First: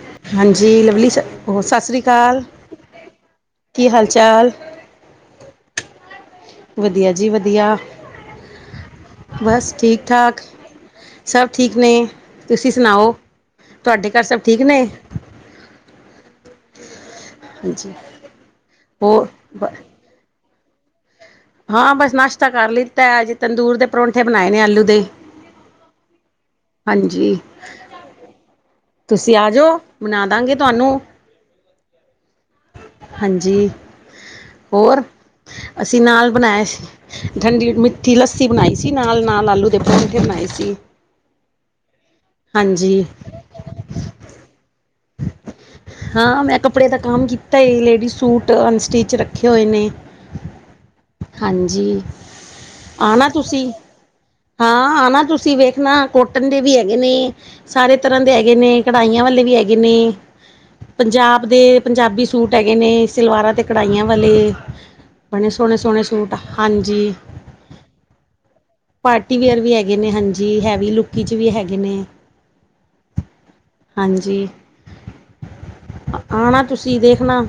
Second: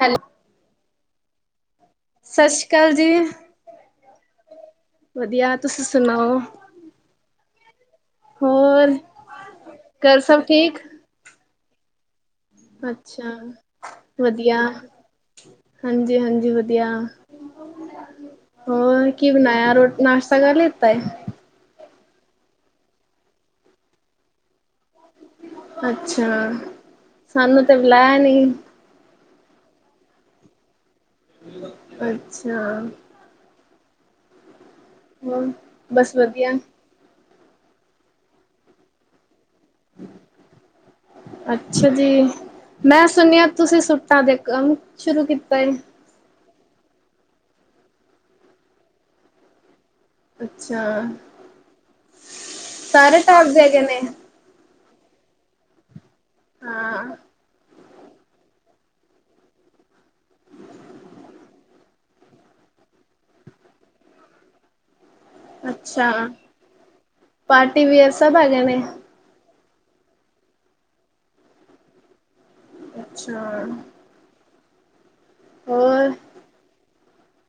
ਹੈਲ ਹਾਂਜੀ ਲਵਲੀ ਸਸ ਸ੍ਰੀ ਅਕਾਲ ਸਸ ਸ੍ਰੀ ਕਾਲ ਜੀ। ਕੀ ਹਾਲ ਚਾਲ। ਵਧੀਆ ਤੁਸੀਂ ਸੁਣਾਓ। ਵਧੀਆ ਜੀ ਵਧੀਆ, ਹੋਰ ਬਸ ਠੀਕ ਘਰ ਠਾਕ। ਸਭ ਠੀਕ ਸਭ ਠੀਕ ਨੇ। ਤੁਸੀਂ ਸੁਣਾਓ ਅੱਛਾ ਤੁਹਾਡੇ ਘਰ ਸਭ ਵਧੀਆ। ਠੀਕ ਨੇ ਹਾਂਜੀ-ਹਾਂਜੀ ਵਧੀਆ। ਹਾਂਜੀ ਹੋ ਹੋਰ ਕਿ ਬ ਬਣਾਇਆ ਨਾਸ਼ਤਾ ਕਰ ਲਿੱਤਾ ਏ। ਹਾਂ ਬਸ ਨਸ਼ਤਾ ਕਰ ਲਿੱਤਾ ਹੈ ਅਜੇ ਤੰਦੂਰ ਦੇ ਪਰੌਂਠੇ ਬਣਾਏ ਨੇ ਆਲੂ ਦੇ। ਅੱਛਾ ਹਾਂਜੀ ਸਾਨੂੰ ਤੇ ਬੁਲਾਇਆ ਨੀ। ਤੁਸੀਂ ਆ ਜਾਓ ਬਣਾ ਦਾਂਗੇ ਤੁਹਾਨੂੰ। ਅੱਛਾ। ਹਾਂਜੀ ਹੋਰ ਹੋਰ ਅਸੀਂ ਬਸ ਨਾਲ ਵਧੀਆ ਬਣਾਏ ਸੀ ਠੰਡੀ ਮਿੱਠੀ ਲੱਸੀ ਬਣਾਈ ਸੀ ਨਾਲ, ਨਾਲ ਆਲੂ ਦੇ ਪਰੌਠੇ ਬਣਾਏ ਸੀ। ਅੱਛਾ ਜੀ ਹਾਂਜੀ ਮੈਂ ਸੁਣਿਆ ਤੁਸੀਂ ਸੁੱਟਾਂ ਦੇ ਕੰਮ ਸ਼ੁਰੂ ਕੀਤਾ ਹੈ। ਹਾਂ ਮੈਂ ਕੱਪੜੇ ਦਾ ਕੰਮ ਕੀਤਾ ਲੇਡੀਜ਼ ਸੂਟ ਅਨਸਟਿਚ ਰੱਖੇ ਹੋਏ ਨੇ। ਅੱਛਾ ਹਾਂਜੀ ਸਾਰੇ ਆਣਾ ਟੋਪ ਦੇ ਤੁਸੀਂ। ਹੈਗੇ ਨੇ ਹਾਂ ਆਣਾ ਤੁਸੀਂ ਵੇਖਣਾ ਕੋਟਨ ਦੇ ਵੀ ਹੈਗੇ ਹਾਂ ਨੇ। ਸਾਰੇ ਤਰ੍ਹਾਂ ਦੇ ਹੈਗੇ ਨੇ ਕਢਾਈਆਂ ਵਾਲੇ ਵੀ ਹੈਗੇ ਨੇ। ਪੰਜਾਬ ਦੇ ਪੰਜਾਬੀ ਸੂਟ ਹੈਗੇ ਨੇ ਸਲਵਾਰਾਂ ਤੇ ਕੜਾਹੀਆਂ ਵਾਲੇ। ਬਣੇ ਸੋਹਣੇ-ਸੋਹਣੇ ਅੱਛਾ ਸੂਟ ਹਾਂਜੀ। ਪਾਰਟੀ ਵੇਅਰ ਸਭ ਹੈਗੇ ਨੇ। ਪਾਰਟੀ ਵੇਅਰ ਵੀ ਹੈਗੇ ਨੇ ਹਾਂਜੀ ਹੈਵੀ ਲੁਕੀ ਚ ਵੀ ਹੈਗੇ ਨੇ। ਅੱਛਾ। ਹਾਂਜੀ ਹੋਰ ਆਣਾ ਤੁਸੀਂ ਦੇਖਣਾ।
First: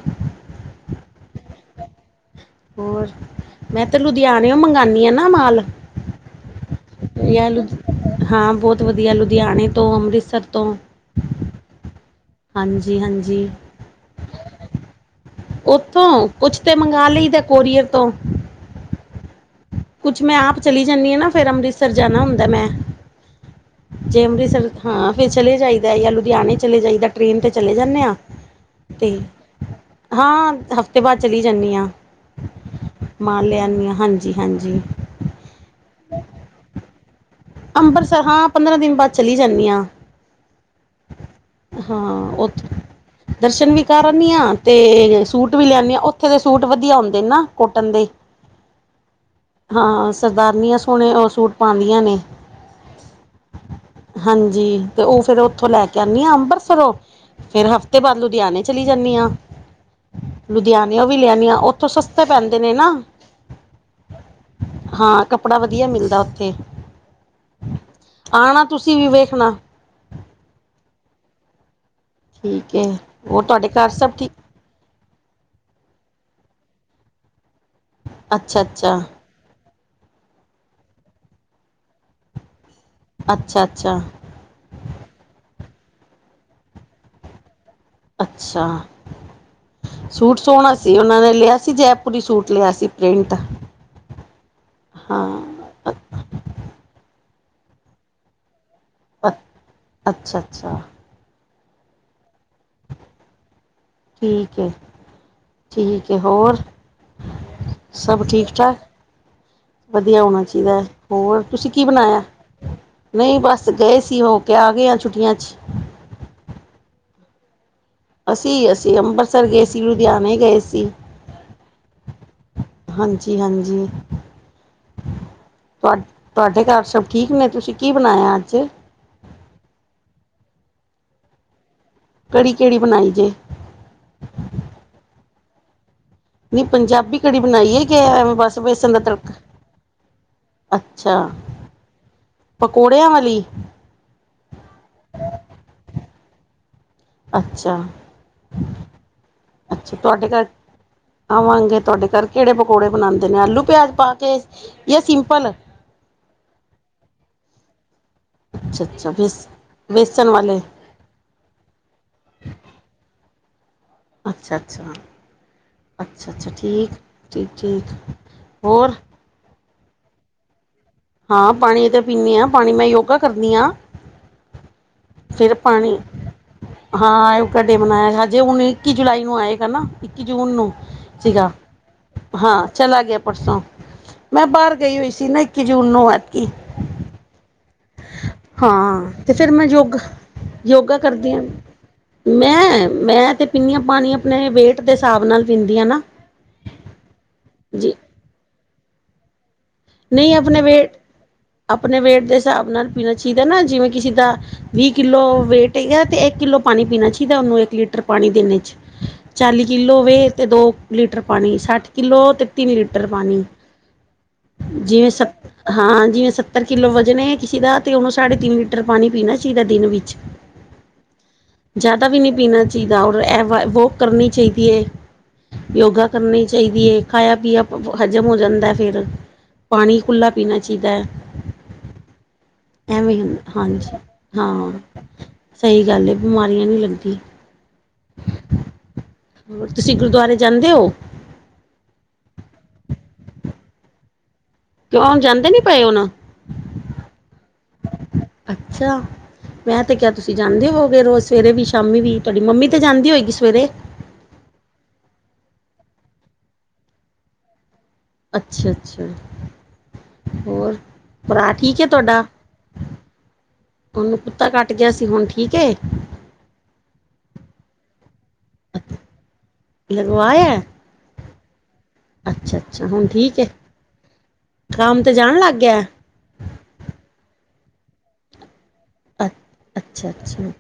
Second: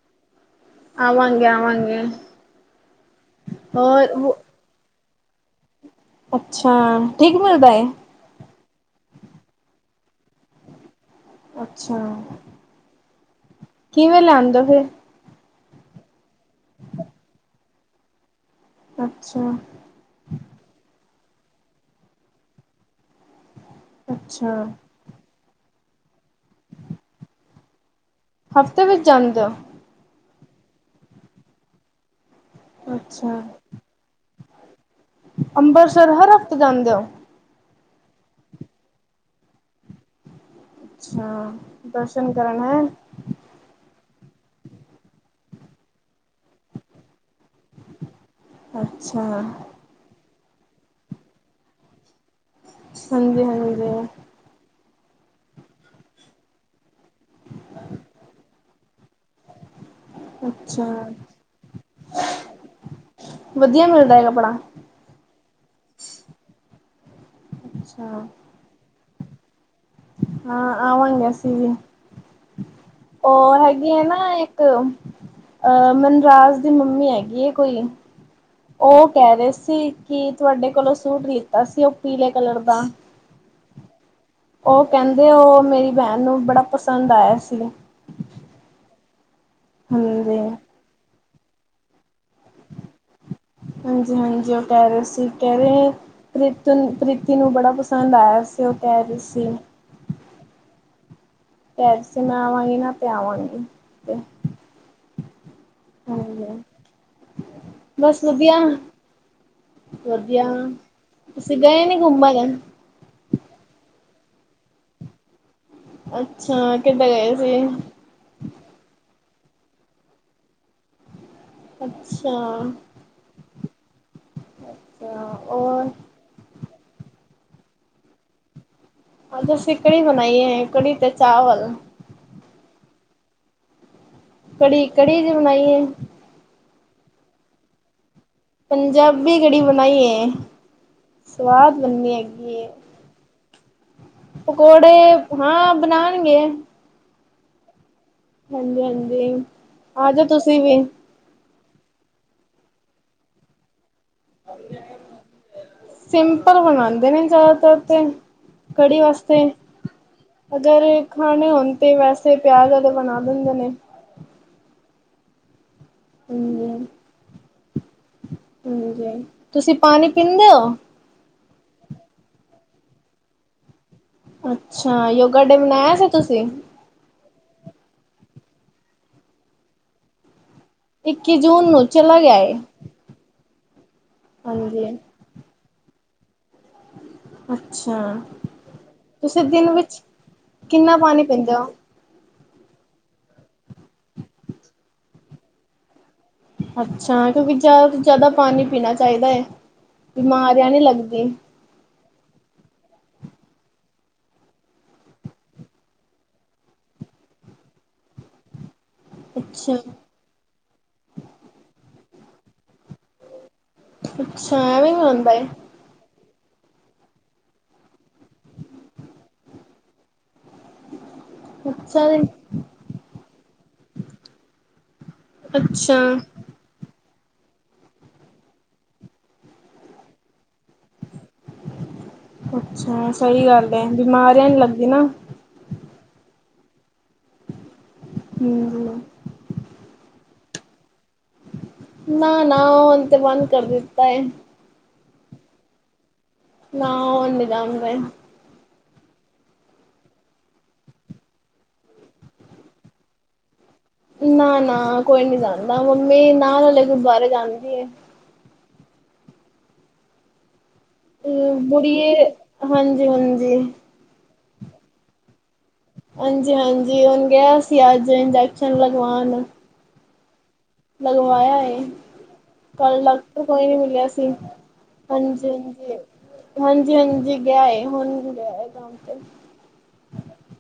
ਆਵਾਂਗੇ-ਆਵਾਂਗੇ। ਹੋਰ ਮੈਂ ਤੇ ਲੁਧਿਆਣੇਓ ਮੰਗਉਣੀ ਆਂ ਨਾ ਮਾਲ ਅੱਛਾ ਠੀਕ ਯਾ ਲੁ ਮਿਲਦਾ ਹੈ। ਹਾਂ ਬਹੁਤ ਵਧੀਆ ਲੁਧਿਆਣੇ ਤੋਂ ਅੰਮ੍ਰਿਤਸਰ ਤੋਂ ਅੱਛਾ। ਹਾਂਜੀ ਹਾਂਜੀ। ਕਿਵੇਂ ਲਿਆਂਦੇ ਔ ਫਿਰ ਉੱਥੋਂ ਕੁਛ ਤੇ ਮੰਗਵਾ ਲਈ ਦਾ ਕੋਰੀਅਰ ਤੋਂ। ਅੱਛਾ। ਕੁਛ ਮੈਂ ਆਪ ਚਲੀ ਜਾਂਨੀ ਆ ਨਾ ਫਿਰ ਅੰਮ੍ਰਿਤਸਰ ਜਾਣਾ ਹੁੰਦਾ ਮੈਂ। ਜੇ ਅੱਛਾ ਅੰਮ੍ਰਿਤਸਰ ਹਾਂ ਫਿਰ ਚਲੇ ਜਾਈਦਾ ਜਾਂ ਲੁਧਿਆਣੇ ਚਲੇ ਜਾਈਦਾ ਟ੍ਰੇਨ ਤੇ ਚਲੇ ਜਾਂਨੇ ਆਂ। ਹਫ਼ਤੇ ਵਿੱਚ ਜਾਂਦੇ ਔ। ਹਾਂ ਹਫ਼ਤੇ ਬਾਅਦ ਚਲੀ ਜਾਂਨੀ ਆਂ ਅੱਛਾ ਮਾਲ ਲੇ ਆਨੀ ਆਂ ਹਾਂਜੀ ਹਾਂਜੀ। ਅੰਮਰਿਤਸਰ ਹਰ ਹਫ਼ਤੇ ਜਾਂਦੇ ਹੋ। ਅੰਮਰਤਸਰ ਹਾਂ ਪੰਦਰਾਂ ਦਿਨ ਬਾਅਦ ਚਲੀ ਜਾਂਨੀ ਆਂ। ਅੱਛਾ ਦਰਸ਼ਨ ਹਾਂ ਕਰਨ ਉੱਥੇ ਹੈ। ਦਰਸ਼ਨ ਵੀ ਕਰ ਆਨੀ ਆਂ ਤੇ ਸੂਟ ਵੀ ਲਿਆਦੀ ਹਾਂ ਉੱਥੇ ਦੇ ਸੂਟ ਵਧੀਆ ਹੁੰਦੇ ਨਾ ਕੋਟਨ ਦੇ। ਅੱਛਾ। ਹਾਂ ਸਰਦਾਰਨੀਆਂ ਸੋਹਣੇ ਉਹ ਸੂਟ ਪਾਉਂਦੀਆਂ ਨੇ। ਸੰਜੀ ਹਾਂਜੀ। ਹਾਂਜੀ ਤੇ ਉਹ ਫੇਿਰ ਉੱਥੋਂ ਲੈ ਕੇ ਆਉਂਦੀ ਆ ਅੰਮ੍ਰਿਤਸਰੋਂ। ਫੇਰ ਹਫ਼ਤੇ ਬਾਅਦ ਲੁਧਿਆਣੇ ਚਲੀ ਜਾਂਨੀ ਆਂ। ਅੱਛਾ ਲੁਧਿਆਣੇਓ ਵੀ ਲੈ ਆਨੀ ਆਂ ਉੱਥੋਂ ਸਸਤੇ ਪੈਂਦੇ ਨੇ ਨਾ। ਵਧੀਆ ਮਿਲਦਾ ਹੈ ਕੱਪੜਾ ਹਾਂ ਕੱਪੜਾ ਵਧੀਆ ਮਿਲਦਾ ਉੱਥੇ ਅੱਛਾ ਆਣਾ ਤੁਸੀਂ ਵੀ ਵੇਖਣਾ ਹਾਂ ਆਵਾਂਗੇ ਅਸੀ ਵੀ ਠੀਕ ਹੈ ਹੋਰ ਉਹ ਤੁਹਾਡੇ ਘਰ ਹੈਗੀ ਐ ਸਭ ਨਾ ਠੀਕ ਇਕ ਇੱਕ ਅਹ ਮਨਰਾਜ ਦੀ ਮੰਮੀ ਹੈਗੀ ਐ ਕੋਈ ਅੱਛਾ ਅੱਛਾ ਉਹ ਕਹਿ ਰਹੇ ਸੀ। ਕੀ ਤੁਹਾਡੇ ਕੋਲੋਂ ਸੂਟ ਲੀਤਾ ਸੀ ਉਹ ਪੀਲੇ ਕਲਰ ਦਾ। ਅੱਛਾ ਅੱਛਾ। ਉਹ ਕਹਿੰਦੇ ਉਹ ਮੇਰੀ ਬੈਣ ਨੂੰ ਬੜਾ ਪਸੰਦ ਆਇਆ ਸੀ। ਅੱਛਾ ਹਾਂਜੀ ਸੂਟ ਸੋਣਾ ਸੀ। ਸੀ, ਉਹਨਾਂ ਨੇ ਲਿਆ ਸੀ ਜੈਪੁਰੀ ਸੂਟ ਲਿਆ ਸੀ ਪ੍ਰਿੰਟ ਹਾਂਜੀ ਹਾਂਜੀ ਉਹ ਕਹਿ ਰਹੇ ਸੀ, ਕਹਿ ਰਹੇ। ਹਾਂ ਪ੍ਰੀਤ ਪ੍ਰੀਤੀ ਨੂੰ ਬੜਾ ਪਸੰਦ ਆਇਆ ਸੀ ਉਹ ਕਹਿ ਰਹੀ ਸੀ। ਅੱਛਾ ਅੱਛਾ। ਪੈਰਸੇ ਮੈਂ ਆਵਾਂਗੀ ਨਾ, ਤੇ ਆਵਾਂਗੀ। ਠੀਕ ਹੈ ਠੀਕ ਹੈ ਹੋਰ। ਹਾਂਜੀ ਬਸ ਸਭ ਠੀਕ ਵਧੀਆ ਠਾਕ। ਵਧੀਆ ਹੋਣਾ ਚਾਹੀਦਾ ਹੈ ਹੋਰ ਤੁਸੀਂ ਕੀ ਗਏ ਨੀ ਬਣਾਇਆ। ਘੁੰਮਣ ਨਹੀਂ ਬਸ ਗਏ ਸੀ ਹੋ ਕੇ ਆ ਗਏ ਆ ਛੁੱਟੀਆਂ 'ਚ। ਅੱਛਾ ਕਿੱਥੇ ਗਏ ਸੀ। ਅਸੀਂ ਅਸੀਂ ਅੰਮ੍ਰਿਤਸਰ ਗਏ ਸੀ ਲੁਧਿਆਣੇ ਗਏ ਸੀ। ਅੱਛਾ ਹਾਂਜੀ ਹਾਂਜੀ ਅੱਛਾ ਔਰ ਤੁਹਾਡੇ ਤੁਹਾਡੇ ਘਰ ਸਭ ਠੀਕ ਨੇ ਤੁਸੀਂ ਕੀ ਬਣਾਇਆ ਅੱਜ। ਅਜ ਅਸੀ ਕੜੀ ਬਣਾਈ ਹੈ ਕੜੀ ਤੇ ਚਾਵਲ। ਕਿੜੀ ਕਿਹੜੀ ਬਣਾਈ ਜੇ। ਕੜੀ ਕੜੀ ਜੀ ਬਣਾਈ ਆ। ਨੀ ਪੰਜਾਬੀ ਕੜੀ ਬਣਾਈ ਆ ਕੇ ਐਵੇਂ ਬਸ। ਬੇਸਣ ਦਾ ਤੜਕਾ ਪੰਜਾਬੀ ਕੜੀ ਬਣਾਈਏ ਸਵਾਦ ਬਣਨੀ ਹੈਗੀ ਐ। ਦਈਆਂ ਵਾਲੀ। ਪਕੌੜੇ ਹਾਂ ਬਣਾਣਗੇ। ਅੱਛਾ। ਹਾਂਜੀ ਹਾਂਜੀ ਅੱਛਾ ਆਜੋ ਤੁਹਾਡੇ ਘਰ ਤੁਸੀਂ ਵੀ। ਆਵਾਂਗੇ ਤੁਹਾਡੇ ਘਰ ਕਿਹੜੇ ਪਕੌੜੇ ਬਣਾਂਦੇ ਨੇ ਆਲੂ ਪਿਆਜ ਪਾ ਕੇ ਜਾਂ ਸਿੰਪਲ ਸਿੰਪਲ ਬਣਾਂਦੇ ਨੇ ਜ਼ਿਆਦਾਤਰ ਤੇ ਅੱਛਾ ਕੜੀ ਅੱਛਾ ਵਾਸਤੇ ਬੇਸ ਬੇਸਣ ਵਾਲੇ ਅਗਰ ਖਾਣੇ ਹੋਣ ਤੇ ਵੈਸੇ ਪਿਆਜ ਦਾ ਅਲੱਗ ਬਣਾ ਦਿੰਦੇ ਨੇ। ਅੱਛਾ ਅੱਛਾ ਅੱਛਾ ਅੱਛਾ ਹਾਂਜੀ ਠੀਕ ਠੀਕ ਠੀਕ। ਹੋਰ ਹਾਂਜੀ ਤੁਸੀਂ ਪਾਣੀ ਪੀਂਦੇ ਹੋ। ਹਾਂ ਪਾਣੀ ਤਾਂ ਪੀਣੇ ਆ ਪਾਣੀ ਮੈਂ ਯੋਗਾ ਕਰਦੀ ਹਾਂ। ਅੱਛਾ ਯੋਗਾ ਫਿਰ ਡੇ ਮਨਾਇਆ ਪਾਣੀ ਸੀ ਤੁਸੀਂ। ਹਾਂ [unintelligible] ਮਨਾਇਆ ਹਜੇ ਹੁਣ ਇੱਕੀ ਜੁਲਾਈ ਨੂੰ ਆਏਗਾ ਨਾ ਇੱਕੀ ਜੂਨ ਨੂੰ। ਇੱਕੀ ਸੀਗਾ ਜੂਨ ਨੂੰ ਚਲਾ ਗਿਆ ਹਾਂ ਏ ਚਲਾਂਗੇ ਪਰਸੋਂ ਮੈਂ ਬਾਹਰ ਹਾਂਜੀ ਗਈ ਹੋਈ ਸੀ ਨਾ। ਇੱਕੀ ਜੂਨ ਨੂੰ [unintelligible] ਅੱਛਾ। ਹਾਂ ਤੇ ਤੁਸੀਂ ਫਿਰ ਮੈਂ ਦਿਨ ਯੋਗਾ ਵਿੱਚ ਕਿੰਨਾ ਯੋਗਾ ਪਾਣੀ ਕਰਦੀ ਆ। ਪੀਂਦੇ ਹੋ? ਮੈਂ ਮੈਂ ਤੇ ਪੀਣੀ ਆਂ ਪਾਣੀ ਆਪਣੇ ਵੇਟ ਦੇ ਹਿਸਾਬ ਨਾਲ ਪੀਂਦੀ ਆ ਨਾ। ਅੱਛਾ ਕਿਉਂਕਿ ਜ਼ਿਆਦਾ ਜੀ ਤੋਂ ਜ਼ਿਆਦਾ ਪਾਣੀ ਪੀਣਾ ਚਾਹੀਦਾ ਐ। ਨਹੀਂ ਆਪਣੇ ਵੇਟ ਆਪਣੇ ਵੇਟ ਦੇ ਹਿਸਾਬ ਨਾਲ ਪੀਣਾ ਚਾਹੀਦਾ ਨਾ ਜਿਵੇਂ ਕਿਸੇ ਦਾ ਵੀਹ ਕਿੱਲੋ ਵੇਟ ਹੈਗਾ ਤੇ ਇੱਕ ਕਿੱਲੋ ਪਾਣੀ ਪੀਣਾ ਚਾਹੀਦਾ ਉਹਨੂੰ ਇੱਕ ਲੀਟਰ ਪਾਣੀ ਦਿਨ ਵਿੱਚ। ਚਾਲੀ ਅੱਛਾ, ਕਿੱਲੋ ਹੋਵੇ ਤੇ ਦੋ ਲੀਟਰ ਪਾਣੀ ਸੱਠ ਕਿੱਲੋ ਤੇ ਤਿੰਨ ਲੀਟਰ ਪਾਣੀ ਅੱਛਾ ਐਵੇਂ ਜਿਵੇਂ ਸ ਹੁੰਦਾ। ਹਾਂ ਜਿਵੇਂ ਸੱਤਰ ਕਿੱਲੋ ਵਜਣ ਐ ਕਿਸੇ ਦਾ ਤੇ ਉਹਨੂੰ ਸਾਢੇ ਤਿੰਨ ਲੀਟਰ ਪਾਣੀ ਪੀਣਾ ਚਾਹੀਦਾ ਦਿਨ ਵਿੱਚ। [unintelligible] ਜ਼ਿਆਦਾ ਅੱਛਾ ਵੀ ਜੀ, ਨਹੀਂ ਪੀਣਾ ਚਾਹੀਦਾ ਔਰ ਐ ਵੀ ਵੋਕ ਕਰਨੀ ਚਾਹੀਦੀ ਐ। ਅੱਛਾ। ਕਰਨੀ ਚਾਹੀਦੀ ਐ ਖਾਇਆ ਪੀਆ ਹਜ਼ਮ ਹੋ ਜਾਂਦਾ ਫੇਰ ਪਾਣੀ ਖੁੱਲ੍ਹਾ ਪੀਣਾ ਚਾਹੀਦਾ। ਅੱਛਾ, ਐਵੇਂ ਸਹੀ ਹੁੰਦਾ ਗੱਲ ਹੈ ਹਾਂਜੀ ਬਿਮਾਰੀਆਂ ਨੀ ਹਾਂ ਲੱਗਦੀ ਨਾ। ਸਹੀ ਗੱਲ ਬਿਮਾਰੀਆਂ ਨੀ ਲੱਗਦੀ ਹੂੰ ਹੋਰ ਤੁਸੀਂ ਗੁਰਦੁਆਰੇ ਜਾਂਦੇ ਹੋ। ਨਾ ਨਾ ਹੁਣ ਤੇ ਬੰਦ ਕਰ ਦਿੱਤਾ ਏ। ਕਿਉਂ ਜਾਂਦੇ ਨੀ ਪਏ ਹੁਣ, ਨਾ ਹੁਣ ਨੀ [unintelligible] ਅੱਛਾ। ਮੈ ਤੇ ਕਿਆ ਤੁਸੀਂ ਜਾਂਦੇ ਹੋਗੇ ਰੋਜ਼ ਸਵੇਰੇ ਵੀ ਸ਼ਾਮੀ ਵੀ ਤੁਹਾਡੀ ਮੰਮੀ ਤੇ ਜਾਂਦੀ ਹੋਏਗੀ ਸਵੇਰੇ ਨਾ ਨਾ ਕੋਈ ਨੀ ਜਾਂਦਾ ਮੰਮੀ ਨਾਲ ਵਾਲੇ ਗੁਰਦੁਆਰੇ ਜਾਂਦੀ ਐ। ਅੱਛਾ-ਅੱਛਾ ਹੋਰ- ਭਰਾ ਠੀਕ ਹੈ ਤੁਹਾਡਾ ਬੂੜੀਏ ਹਾਂਜੀ-ਹਾਂਜੀ ਉਹਨੂੰ ਕੁੱਤਾ ਕੱਟ ਗਿਆ ਸੀ ਹੁਣ ਠੀਕ ਏ ਹਾਂਜੀ- ਹਾਂਜੀ ਹੁਣ ਗਿਆ ਸੀ ਅਜ ਇੰਜੈਕਸ਼ਨ ਲਗਵਾਣ- ਲਗਵਾਆ ਆਇਆ। ਲਗਵਾਇਆ- ਕੱਲ ਹੁਣ ਠੀਕ ਏ ਡਾਕਟਰ ਕੋਈ ਨੀ ਮਿਲਿਆ ਸੀ ਕੰਮ ਤੇ ਜਾਣ ਹਾਂਜੀ- ਲੱਗ ਗਿਆ ਹਾਂਜੀ- ਹਾਂਜੀ- ਹਾਂਜੀ ਗਿਆ ਹੁਣ ਗਿਆ ਹੈ। ਕੰਮ- ਤੇ ਅੱ ਅਛਾ- ਅਛਾ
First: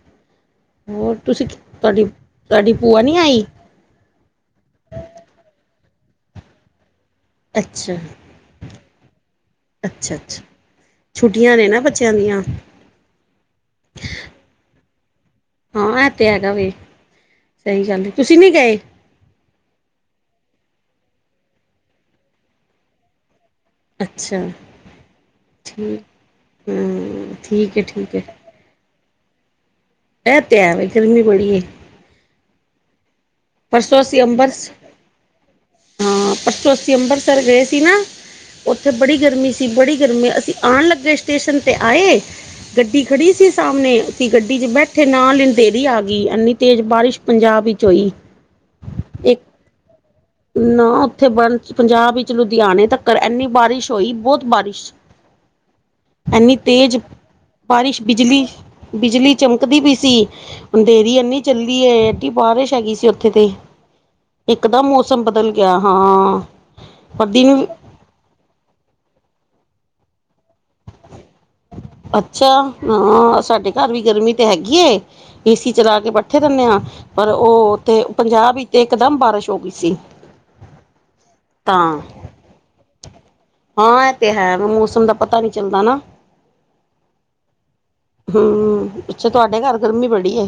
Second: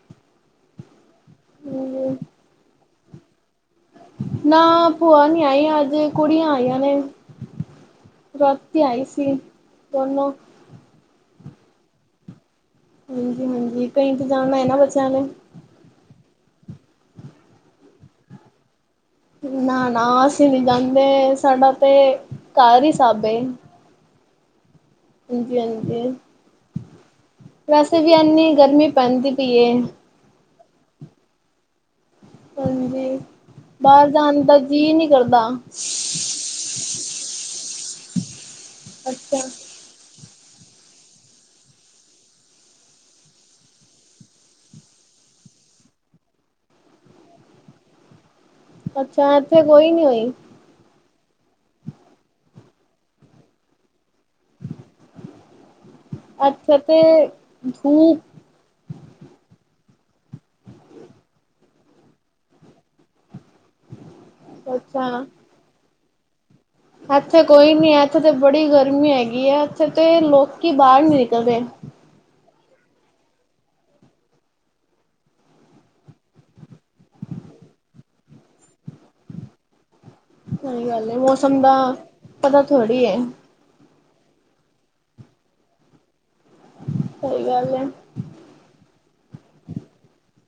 ਹੋਰ ਤੁਸੀ ਤੁਹਾਡੀ- ਹਾਂਜੀ ਤੁਹਾਡੀ- ਭੂਆ ਨਹੀ ਆਈ- ਨਾ ਭੂਆ ਨੀ ਆਈ ਅਜ ਕੁੜੀਆਂ ਆਈਆਂ ਨੇ- ਅੱਛਾ ਰਾਤੀ ਆਈ ਸੀ ਅੱਛਾ ਦੋਨੋ- ਅੱਛਾ ਛੁੱਟੀਆਂ ਨੇ ਨਾ ਬੱਚਿਆਂ ਦੀਆਂ। ਹਾਂਜੀ- ਹਾਂਜੀ ਕਈ ਇੰਤਜਾਮ ਹ ਨਾ ਬੱਚਿਆਂ ਲਈ- ਹਾਂ ਐ ਤੇ ਹੈਗਾ ਵੇ ਸਹੀ ਗੱਲ ਤੁਸੀ ਨੀ ਗਏ- ਨਾ- ਨਾ ਅਸੀ ਨੀ ਜਾਂਦੇ ਸਾਡਾ ਤੇ ਘਰ ਹੀ ਸਬ ਏ- ਅਛਾ- ਹਾਂਜੀ- ਹਾਂਜੀ ਠੀਕ ਹੈ ਵੈਸੇ ਵੀ ਠੀਕ ਇਨੀ ਗਰਮੀ ਪੈਂਦੀ ਪਈਏ- ਐਹ ਤੇ ਹੈਵੇ ਗਰਮੀ ਬੜੀ ਏ- ਹਾਂਜੀ ਪਰਸੋਂ ਬਾਰ ਅਸੀਂ ਜਾਣ ਦਾ ਅੰਬਰਸ ਜੀਅ ਨਹੀ ਕਰਦਾ- ਹਾਂ ਪਰਸੋਂ ਅਸੀ ਅੰਬਰਸਰ ਗਏ ਸੀ ਨਾ ਉਥੇ ਬੜੀ ਅੱਛਾ ਗਰਮੀ ਸੀ ਬੜੀ ਗਰਮੀ ਅਸੀ। ਆਣ ਲੱਗੇ ਸਟੇਸ਼ਨ ਤੇ ਆਏ- ਗੱਡੀ ਖੜੀ ਸੀ ਸਾਮਣੇ ਸੀ ਗੱਡੀ 'ਚ ਬੈਠੇ ਨਾਲ ਅੰਧੇਰੀ ਆ ਗਈ ਇੰਨੀ ਤੇਜ਼ ਬਾਰਿਸ਼- ਪੰਜਾਬ ਵਿਚ ਹੋਈ- ਅਛਾ ਇੱਕ ਐਥੇ ਕੋਈ ਨੀ ਹੋਈ- ਨਾ ਉਥੇ ਬਣ ਪੰਜਾਬ ਵਿਚ ਲੁਧਿਆਣੇ ਤੱਕ ਇਨੀ ਬਾਰਿਸ਼- ਹੋਈ ਬੋਤ ਬਾਰਿਸ਼ ਐੰਨੀ ਇੱਥੇ ਤੇਜ਼ ਤੇ ਬਾਰਿਸ਼ ਧੂਪ ਬਿਜਲੀ- ਬਿਜਲੀ ਚਮਕਦੀ ਪਈ ਸੀ। ਅੰਧੇਰੀ ਐਨੀ ਚੱਲੀਏ ਐਡੀ ਬਾਰਿਸ਼ ਹੈਗੀ ਸੀ ਉਥੇ ਤੇ- ਇੱਕ ਦਮ ਮੌਸਮ ਅੱਛਾ ਬਦਲ ਗਿਆ ਹਾਂ- ਪਰ ਇੱਥੇ ਦਿਨ ਕੋਈ ਨੀ ਹੈ। ਇੱਥੇ ਤਾਂ ਬੜੀ ਗਰਮੀ ਹੈਗੀ ਹੈ। ਇੱਥੇ ਤੇ ਲੋਕੀ ਬਾਹਰ ਨੀ ਨਿਕਲਦੇ- ਅਛਾ ਹਾਂ ਸਾਡੇ ਘਰ ਵੀ ਗਰਮੀ ਤੇ ਹੈਗੀ ਏ ਏਸੀ ਚਲਾ ਕੇ ਬੈਠੇ ਰੈਂਦੇ ਹਾਂ। ਪਰ ਉਹ ਉਥੇ ਪੰਜਾਬ ਹੀਤੇ ਇਕਦਮ ਬਾਰਿਸ਼ ਹੋ ਗਈ ਸੀ। ਸਹੀ ਗੱਲ ਏ ਮੌਸਮ ਦਾ ਤਾਂ ਪਤਾ ਥੋੜ੍ਹੀ ਹੈ। ਹਾਂ ਇਹ ਤੇ ਹੈ ਮੌਸਮ ਦਾ ਪਤਾ ਨੀ ਚੱਲਦਾ ਨਾ- ਸਹੀ ਗੱਲ ਹੈ। ਹਮ ਅਛਾ ਤੁਹਾਡੇ ਘਰ ਗਰਮੀ ਬੜੀ ਏ।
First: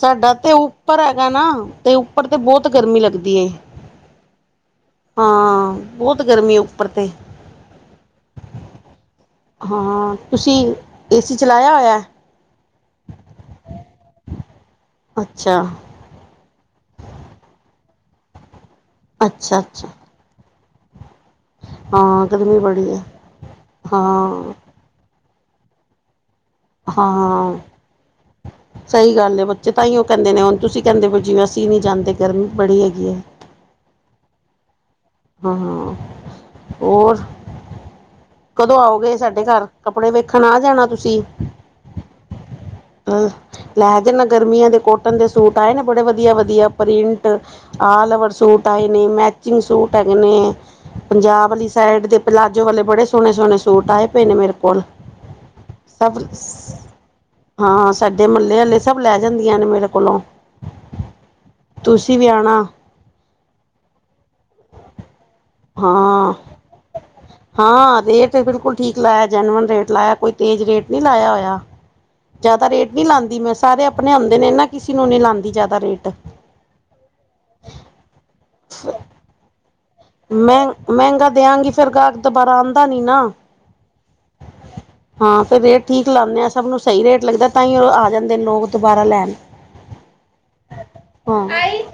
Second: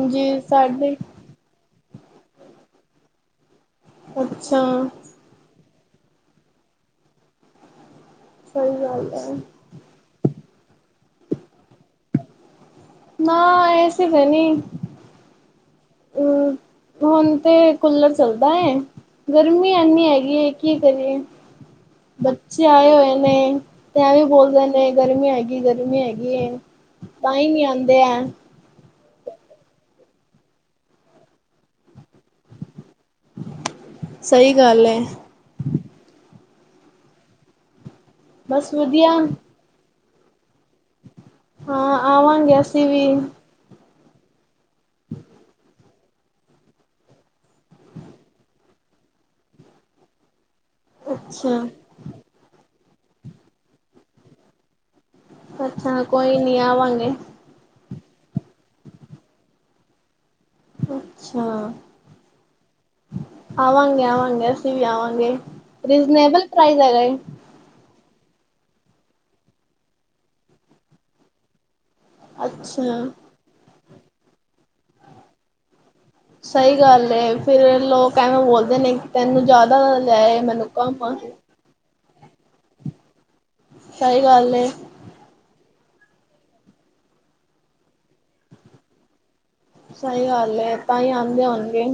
ਸਾਡਾ ਤੇ ਸਾਡੇ ਉੱਪਰ ਹੈ। ਨਾ ਤੇ ਉੱਪਰ ਤੇ ਬੋਤ ਗਰਮੀ ਲੱਗਦੀ ਏ। ਅੱਛਾ ਹਾਂ ਬੋਤ ਗਰਮੀ ਏ ਉੱਪਰ ਤੇ। ਸਹੀ ਗੱਲ ਹੈ। ਹਾਂ ਤੁਸੀਂ ਏ -ਸੀ ਚਲਾਇਆ ਹੋਇਆ? ਨਾ ਏ-ਸੀੇ ਤਾਂ ਨਹੀਂ। ਅੱਛਾ ਅਮ ਹੁਣ ਤੇ ਕੂਲਰ ਚੱਲਦਾ ਏ। ਅੱਛਾ ਗਰਮੀ ਅੱਛਾ ਇੰਨੀ ਹੈਗੀ ਏ। ਕੀ ਕਰੀਏ? ਹਾਂ ਗਰਮੀ ਬੱਚੇ ਬੜੀ ਆਏ ਹੈ ਹੋਏ ਨੇ ਤੇ ਐਵੇਂ ਹਾਂ ਬੋਲਦੇ ਨੇ। ਨਹੀਂ ਗਰਮੀ ਹੈਗੀ ਗਰਮੀ ਹੈਗੀ ਏ। ਹਾਂ। ਸਹੀ ਗੱਲ ਏ ਬੱਚੇ ਤਾਂ ਹੀ ਉਹ ਕਹਿੰਦੇ ਨੇ, ਹੁਣ ਤੁਸੀਂ ਕਹਿੰਦੇ ਹੋ ਜਿਵੇਂ ਅਸੀਂ ਨਹੀਂ ਜਾਂਦੇ, ਗਰਮੀ ਬੜੀ ਹੈਗੀ ਹੈ। ਸਹੀ ਗੱਲ ਐ। ਹਾਂ, ਹੋਰ? ਬਸ ਕਦੋਂ ਵਧੀਆ ਆਓਗੇ ਸਾਡੇ ਘਰ? ਕੱਪੜੇ ਵੇਖਣ ਆ ਜਾਣਾ ਤੁਸੀਂ। ਹਾਂ, ਆਵਾਂਗੇ ਅਸੀਂ ਵੀ। ਅ ਲੈ ਤੇ ਮੈਂ ਗਰਮੀਆਂ ਦੇ ਕੋਟਨ ਦੇ ਸੂਟ ਆਏ ਨੇ ਬੜੇ ਵਧੀਆ- ਵਧੀਆ ਪ੍ਰਿੰਟ- ਆਲਵਰ ਸੂਟ ਹੈਗੇ ਨੇ, ਮੈਚਿੰਗ ਸੂਟ ਹੈਗੇ ਨੇ। ਪੰਜਾਬ ਅੱਛਾ। ਵਾਲੀ ਸਾਈਡ ਦੇ ਪਲਾਜੋ ਵਾਲੇ ਬੜੇ ਸੋਹਣੇ- ਸੋਹਣੇ ਸੂਟ ਆਏ ਪਏ ਨੇ ਮੇਰੇ ਕੋਲ। ਅੱਛਾ, ਕੋਈ ਨੀ ਆਵਾਂਗੇ। ਹਾਂ- ਹਾਂ, ਸਾਡੇ ਮਹੱਲੇ ਆਲੇ ਸਭ ਲੈ ਜਾਂਦੀਆਂ ਨੇ ਮੇਰੇ ਕੋਲੋਂ। ਅੱਛਾ, ਤੁਸੀਂ ਵੀ ਆਣਾ ਆਵਾਂਗੇ-ਆਵਾਂਗੇ ਅਸੀਂ ਵੀ ਆਵਾਂਗੇ। ਹਾਂ ਰੀਜਨੇਬਲ ਪ੍ਰਾਈਜ਼ ਹੈਗਾ ਈ। ਹਾਂ, ਰੇਟ ਬਿਲਕੁਲ ਠੀਕ ਲਾਇਆ, ਜੈਨੂਅਨ ਰੇਟ ਲਾਇਆ। ਕੋਈ ਤੇਜ਼ ਰੇਟ ਨਹੀਂ ਲਾਇਆ ਹੋਇਆ। ਜ਼ਿਆਦਾ ਰੇਟ ਨੀ ਅੱਛਾ। ਲਾਉਂਦੀ ਮੈਂ ਸਾਰੇ ਆਪਣੇ ਆਉਂਦੇ ਨੇ ਨਾ ਕਿਸੇ ਨੂੰ ਨੀ ਲਾਉਂਦੀ ਜ਼ਿਆਦਾ ਰੇਟ। ਸਹੀ ਗੱਲ ਏ, ਫਿਰ ਲੋਕ ਐਵੇਂ ਬੋਲਦੇ ਨੇ ਤੈਨੂੰ ਜ਼ਿਆਦਾ ਲਿਆਏ ਮੈਂ ਮੈਨੂੰ ਕੰਮ ਆ। ਮਹਿੰਗਾ ਦਿਆਂਗੀ ਫਿਰ ਗਾਹਕ ਦੁਬਾਰਾ ਆਉਂਦਾ ਨੀ ਨਾ। ਸਹੀ ਗੱਲ ਏ। ਹਾਂ, ਫਿਰ ਰੇਟ ਠੀਕ ਲਾਉਦੇ ਆਂ। ਸਭ ਨੂੰ ਸਹੀ ਰੇਟ ਲੱਗਦਾ ਤਾਂ ਹੀ ਉਹ ਆ ਜਾਂਦੇ ਲੋਕ ਦੁਬਾਰਾ ਲੈਣ। ਸਹੀ ਗੱਲ ਏ ਤਾਂ ਹੀ ਆਂਦੇ ਹਾਂ ਆਉਣਗੇ।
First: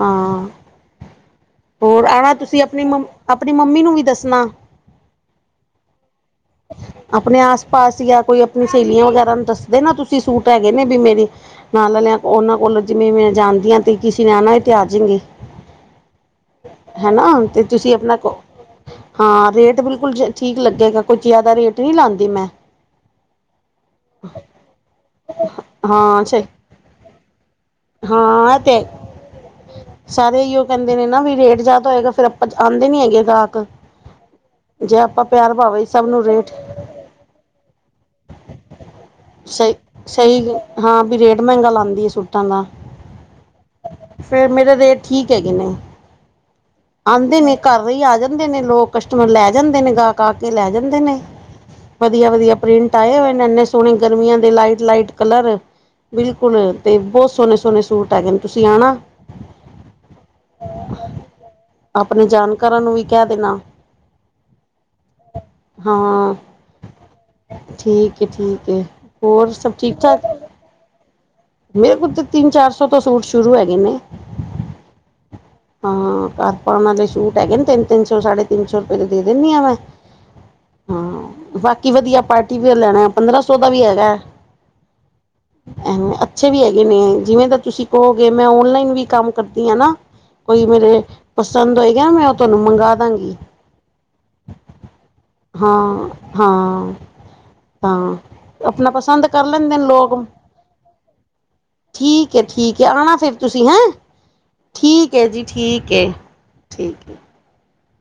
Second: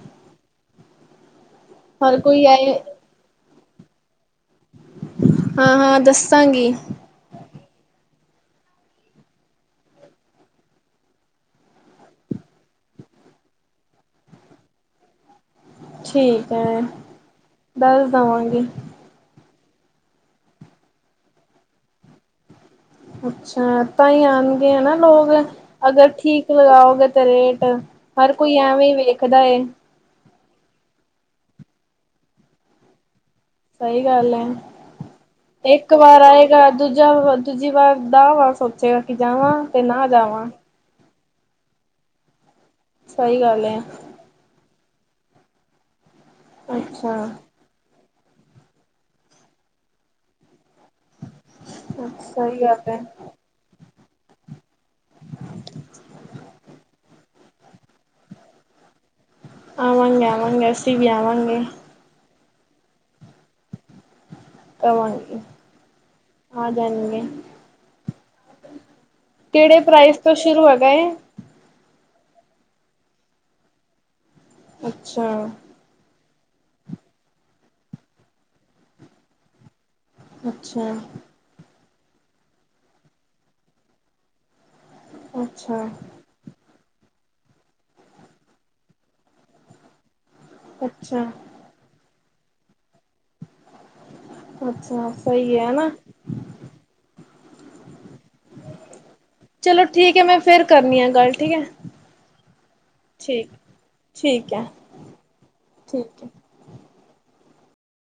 ਹਾਂ। ਹੋਰ, ਹਰ ਆਉਣਾ ਕੋਈ ਤੁਸੀਂ ਆਏ ਆਪਣੀ ਆਪਣੀ ਮੰਮੀ ਨੂੰ ਵੀ ਦੱਸਣਾ। ਹਾਂ-ਹਾਂ, ਦੱਸਾਂਗੀ। ਆਪਣੇ ਆਸ-ਪਾਸ ਜਾਂ ਕੋਈ ਆਪਣੀ ਸਹੇਲੀਆਂ ਵਗੈਰਾ ਨੂੰ ਦੱਸਦੇ ਨਾ ਤੁਸੀਂ ਸੂਟ ਹੈਗੇ ਨੇ ਵੀ ਮੇਰੀ ਨਾਲ ਆਲਿਆ ਉਹਨਾਂ ਕੋਲੋਂ ਜਿਵੇਂ ਮੈਂ ਜਾਂਦੀ ਤੇ ਕਿਸੇ ਨੇ ਆ ਨਾ ਵੀ ਤੇ ਆ ਜਾਣਗੇ। ਠੀਕ। ਐ। ਹੈਨਾ? ਤੇ ਤੁਸੀਂ ਦੱਸ ਆਪਣਾ ਕੋ ਦਵਾਂਗੀ। ਹਾਂ ਰੇਟ ਬਿਲਕੁਲ ਠੀਕ ਲੱਗੇਗਾ। ਕੁਝ ਜ਼ਿਆਦਾ ਰੇਟ ਨਹੀਂ ਲਾਉਂਦੀ ਮੈਂ। ਅੱਛਾ, ਤਾਂ ਹੀ ਆਉਣਗੇ ਹਨਾ ਲੋਕ? ਅਗਰ ਹਾਂ ਸਹੀ ਠੀਕ ਲਗਾਓਗੇ ਤੇ ਰੇਟ ਹਰ ਹਾਂ ਕੋਈ ਇਹ ਤੇ ਐਵੇਂ ਹੀ ਵੇਖਦਾ ਏ। ਸਾਰੇ ਇਹੀੳ ਕਹਿੰਦੇ ਨੇ ਨਾ ਵੀ ਰੇਟ ਜ਼ਿਆਦਾ ਹੋਏਗਾ। ਫਿਰ ਆਪਾਂ ਆਉਂਦੇ ਨੀ ਹੈਗੇ ਗਾਹਕ। ਸਹੀ ਗੱਲ ਏ। ਜੇ ਆਪਾਂ ਪਿਆਰ ਭਾਵੇ ਇੱਕ ਸਭ ਵਾਰ ਨੂੰ ਰੇਟ ਆਏਗਾ, ਦੂਜਾ ਦੂਜੀ ਵਾਰ - ਵਾਰ ਸੋਚੇਗਾ ਕਿ ਜਾਵਾਂ ਸਹੀ ਤੇ ਨਾ ਸਹੀ ਜਾਵਾਂ! ਹਾਂ ਵੀ ਰੇਟ ਮਹਿੰਗਾ ਲਾਉਂਦੀ ਆ ਸੂਟਾਂ ਦਾ। ਸਹੀ ਗੱਲ ਏ। ਫੇਰ ਮੇਰੇ ਰੇਟ ਠੀਕ ਹੈਗੇ ਨੇ। ਅੱਛਾ ਆਉਂਦੇ ਨੇ ਘਰ ਹੀ ਆ ਜਾਂਦੇ ਨੇ ਲੋਕ ਕਸਟਮਰ ਲੈ ਜਾਂਦੇ ਨੇ ਗਾਹਕ। ਆ ਕੇ ਲੈ ਜਾਂਦੇ ਨੇ। ਵਧੀਆ-ਵਧੀਆ ਸਹੀ ਗੱਲ ਪ੍ਰਿੰਟ ਹੈ ਆਏ ਹੋਏ। ਇੰਨੇ ਸੋਹਣੇ ਗਰਮੀਆਂ ਦੇ ਲਾਈਟ-ਲਾਈਟ ਕਲਰ ਬਿਲਕੁਲ ਤੇ ਬਹੁਤ ਸੋਹਣੇ-ਸੋਹਣੇ ਸੂਟ ਹੈਗੇ ਨੇ ਤੁਸੀਂ ਆਉਣਾ। ਆਵਾਂਗੇ- ਆਵਾਂਗੇ ਅਸੀਂ ਵੀ ਆਵਾਂਗੇ। ਆਪਣੇ ਜਾਣਕਾਰਾਂ ਨੂੰ ਵੀ ਕਹਿ ਦੇਣਾ। ਕਵਾਂਗੀ, ਹਾਂ ਆਹ ਜਾਣਗੇ। ਠੀਕ ਏ-ਠੀਕ ਏ। ਹੋਰ ਸਭ ਕਿਹੜੇ ਪ੍ਰਾਈਜ਼ ਠੀਕ-ਠਾਕ ਤੋਂ ਸ਼ੁਰੂ ਹੈਗੇ। ਮੇਰੇ ਕੋਲ ਤਾਂ ਤਿੰਨ -ਚਾਰ ਸੌ ਤੋਂ ਸੂਟ ਸ਼ੁਰੂ ਹੈਗੇ ਨੇ। ਅੱਛਾ। ਹਾਂ, ਘਰ ਪਾਉਣ ਵਾਲੇ ਸੂਟ ਹੈਗੇ ਨੇ ਤਿੰਨ ਤਿੰਨ ਸੌ ਸਾਢੇ ਤਿੰਨ ਸੌ ਰੁਪਏ ਦੇ ਦਿੰਦੀ ਆਂ ਮੈਂ। ਅੱਛਾ। ਹਾਂ ਬਾਕੀ ਵਧੀਆ ਪਾਰਟੀ ਵੀਅਰ ਲੈਣਾ, ਪੰਦਰਾਂ ਸੌ ਦਾ ਵੀ ਹੈਗਾ, ਅੱਛਾ ਐਵੇਂ ਅੱਛੇ ਵੀ ਹੈਗੇ ਨੇ, ਜਿਵੇਂ ਦਾ ਤੁਸੀਂ ਕਹੋਗੇ ਮੈਂ ਓਨਲਾਈਨ ਵੀ ਕੰਮ ਕਰਦੀ ਹਾਂ ਨਾ। ਕੋਈ ਮੇਰੇ, ਅੱਛਾ ਪਸੰਦ ਹੋਏਗਾ ਮੈਂ ਉਹ ਤੁਹਾਨੂੰ ਮੰਗਵਾ ਦਾਂਗੀ। ਜੀ, ਅੱਛਾ ਸਹੀ ਹੈ ਨਾ ਹਾਂ। ਹਾਂ, ਤਾਂ, ਆਪਣਾ ਪਸੰਦ ਕਰ ਲੈਂਦੇ ਚਲੋ ਨੇ ਠੀਕ ਹੈ ਲੋਕ ਮੈਂ ਫਿਰ ਕਰਨੀ ਆ, ਗੱਲ ਠੀਕ ਹੈ। ਠੀਕ ਹੈ, ਠੀਕ ਹੈ ਆਉਣਾ ਫਿਰ ਠੀਕ ਤੁਸੀਂ, ਹੈਂ, ਠੀਕ ਹੈ ਠੀਕ ਹੈ ਜੀ, ਠੀਕ ਹੈ। ਠੀਕ ਹੈ।